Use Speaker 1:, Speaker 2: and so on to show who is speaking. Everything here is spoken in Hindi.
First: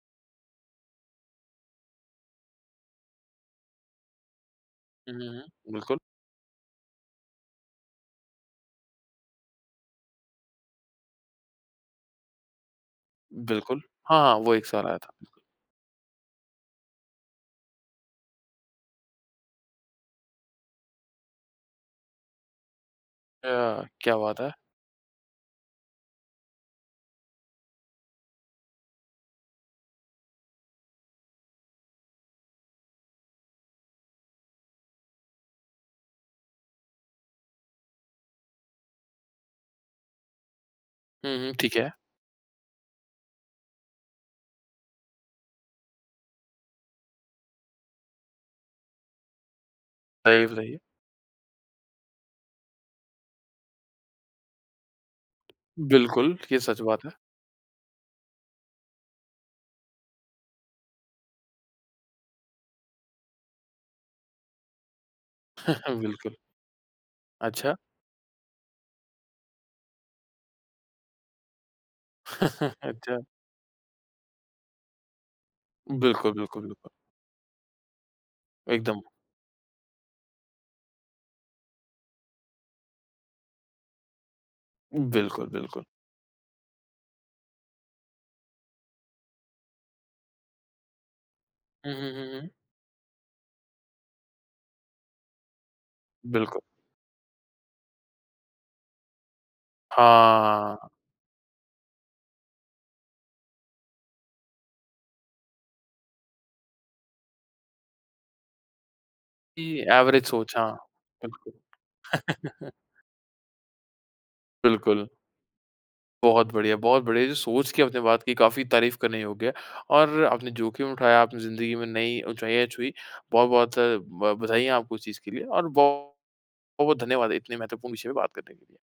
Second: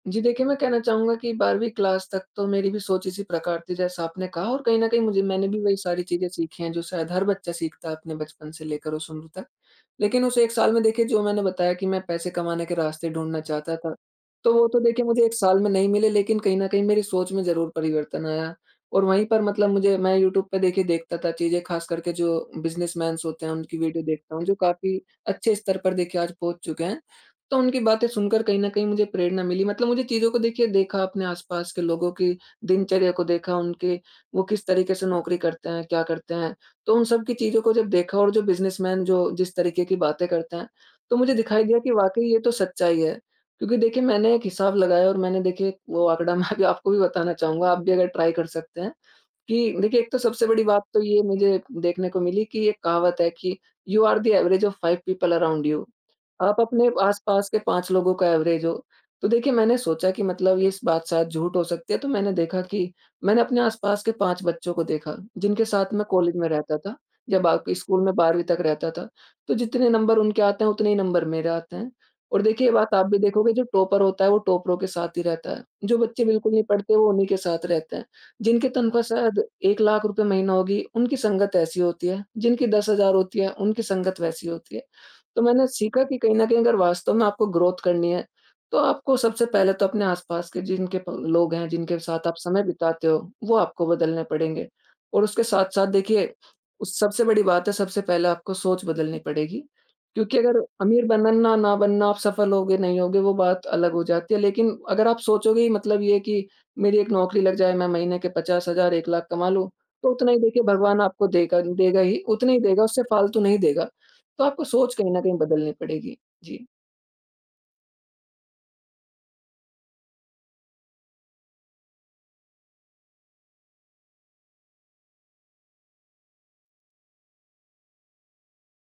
Speaker 1: जी, देखिए मैं कहना चाहूँगा कि 12वीं क्लास तक तो मेरी भी सोच इसी प्रकार थी जैसा आपने कहा और कहीं न कहीं
Speaker 2: हुँ,
Speaker 1: मुझे
Speaker 2: हुँ,
Speaker 1: मैंने भी
Speaker 2: हुँ,
Speaker 1: वही
Speaker 2: बिल्कुल।
Speaker 1: सारी चीजें सीखी हैं जो शायद हर बच्चा सीखता है अपने बचपन से लेकर उस उम्र तक। लेकिन उस 1 साल में देखिए जो मैंने बताया कि मैं पैसे कमाने के रास्ते ढूँढ़ना चाहता
Speaker 2: बिल्कुल।
Speaker 1: था,
Speaker 2: हाँ, हाँ
Speaker 1: तो
Speaker 2: वो 1
Speaker 1: वो तो
Speaker 2: साल आया
Speaker 1: देखिए
Speaker 2: था।
Speaker 1: मुझे 1 साल में नहीं मिले लेकिन कहीं न कहीं मेरी सोच में ज़रूर परिवर्तन आया। और वहीं पर मतलब मुझे मैं यूट्यूब पे देखिए, देखता था चीज़ें खास करके जो बिजनेसमैन्स होते
Speaker 2: अ,
Speaker 1: हैं, उनकी वीडियो
Speaker 2: क्या
Speaker 1: देखता
Speaker 2: बात
Speaker 1: हूँ
Speaker 2: है!
Speaker 1: जो काफ़ी अच्छे स्तर पर देखिए आज पहुँच चुके हैं। तो, उनकी बातें सुनकर कहीं न कहीं मुझे प्रेरणा मिली मतलब मुझे चीज़ों को देखिए देखा अपने आस-पास के लोगों की दिनचर्या को देखा, उनके वो किस तरीके से नौकरी करते हैं, क्या करते हैं? तो उन सब की चीज़ों को जब देखा और जो बिजनेसमैन जो जिस तरीके की बातें करते हैं, तो मुझे
Speaker 2: हुँ, हुँ,
Speaker 1: दिखाई
Speaker 2: ठीक
Speaker 1: दिया कि
Speaker 2: है।
Speaker 1: वाक़ई ये तो सच्चाई है। क्योंकि देखिए मैंने एक हिसाब लगाया और मैंने देखिए वो आँकड़ा मैं अभी आपको भी बताना चाहूँगा, आप भी अगर ट्राई कर सकते हैं, कि देखिए एक तो सबसे बड़ी
Speaker 2: [unintelligible]
Speaker 1: बात तो ये मुझे देखने को मिली कि एक कहावत है कि "you are the average of five people around you."
Speaker 2: बिल्कुल, ये
Speaker 1: आप
Speaker 2: सच
Speaker 1: अपने
Speaker 2: बात है।
Speaker 1: आसपास के 5 लोगों का एवरेज हो, तो देखिए मैंने सोचा कि मतलब ये इस बात शायद झूठ हो सकती है तो मैंने देखा कि मैंने अपने आसपास के 5 बच्चों को देखा, जिनके साथ मैं
Speaker 2: बिल्कुल।
Speaker 1: कॉलेज में रहता था, या बाकी
Speaker 2: अच्छा।
Speaker 1: स्कूल में 12वीं तक रहता था, तो जितने नंबर उनके आते हैं उतने ही नंबर मेरे आते हैं। और देखिए, ये बात आप भी
Speaker 2: अच्छा।
Speaker 1: देखोगे जो टॉपर होता है वो टॉपरों के साथ ही रहता है, जो बच्चे
Speaker 2: बिल्कुल,
Speaker 1: बिल्कुल
Speaker 2: बिल्कुल,
Speaker 1: नहीं
Speaker 2: बिल्कुल।
Speaker 1: पढ़ते वो उन्हीं के साथ रहते हैं। जिनके
Speaker 2: एकदम।
Speaker 1: तनख्वाह शायद ₹1,00,000 रूपये महीना होगी, उनकी संगत ऐसी होती है, जिनकी 10,000 होती है उनकी संगत वैसी होती है। तो
Speaker 2: बिल्कुल,
Speaker 1: मैंने
Speaker 2: बिल्कुल।
Speaker 1: सीखा कि कहीं न कहीं अगर वास्तव में आपको ग्रोथ करनी है, तो आपको सबसे पहले तो अपने आस-पास के जिनके प लोग हैं,
Speaker 2: हुँ,
Speaker 1: जिनके
Speaker 2: हुँ,
Speaker 1: साथ आप
Speaker 2: हुँ, हुँ।
Speaker 1: समय बिताते हो, वो आपको बदलने पड़ेंगे। और उसके साथ-साथ देखिए,
Speaker 2: बिल्कुल।
Speaker 1: उ सबसे बड़ी बात है, सबसे पहले आपको सोच बदलनी पड़ेगी, क्योंकि अगर
Speaker 2: हाँ।
Speaker 1: अमीर बनना ना ना बनना, आप सफल होंगे नहीं होंगे वो बात अलग हो जाती है लेकिन अगर आप सोचोगे ही मतलब ये है कि मेरी एक नौकरी लग जाए, मैं महीने के 50,000, 1,00,000 कमा
Speaker 2: कि
Speaker 1: लूँ, तो
Speaker 2: एवरेज
Speaker 1: उतना ही
Speaker 2: सोच
Speaker 1: देखिए
Speaker 2: हाँ,
Speaker 1: भगवान आपको
Speaker 2: बिल्कुल।
Speaker 1: देगा देगा ही उतना ही देगा, उससे फालतू नहीं देगा। तो आपको सोच
Speaker 2: बिल्कुल।
Speaker 1: कहीं न कहीं बदलनी पड़ेगी।
Speaker 2: बहुत
Speaker 1: जी।
Speaker 2: बढ़िया, बहुत बढ़िया है। जो सोच की अपने बात की काफ़ी तारीफ़ करने योग्य है और आपने जोख़िम उठाया, आपने ज़िंदगी में नई ऊँचाई छुई, बहुत-बहुत अ, ब बधाईयाँ है आपको उस चीज़ के लिए और बौ बहुत-बहुत धन्यवाद है इतने महत्वपूर्ण विषय पे बात करने के लिए।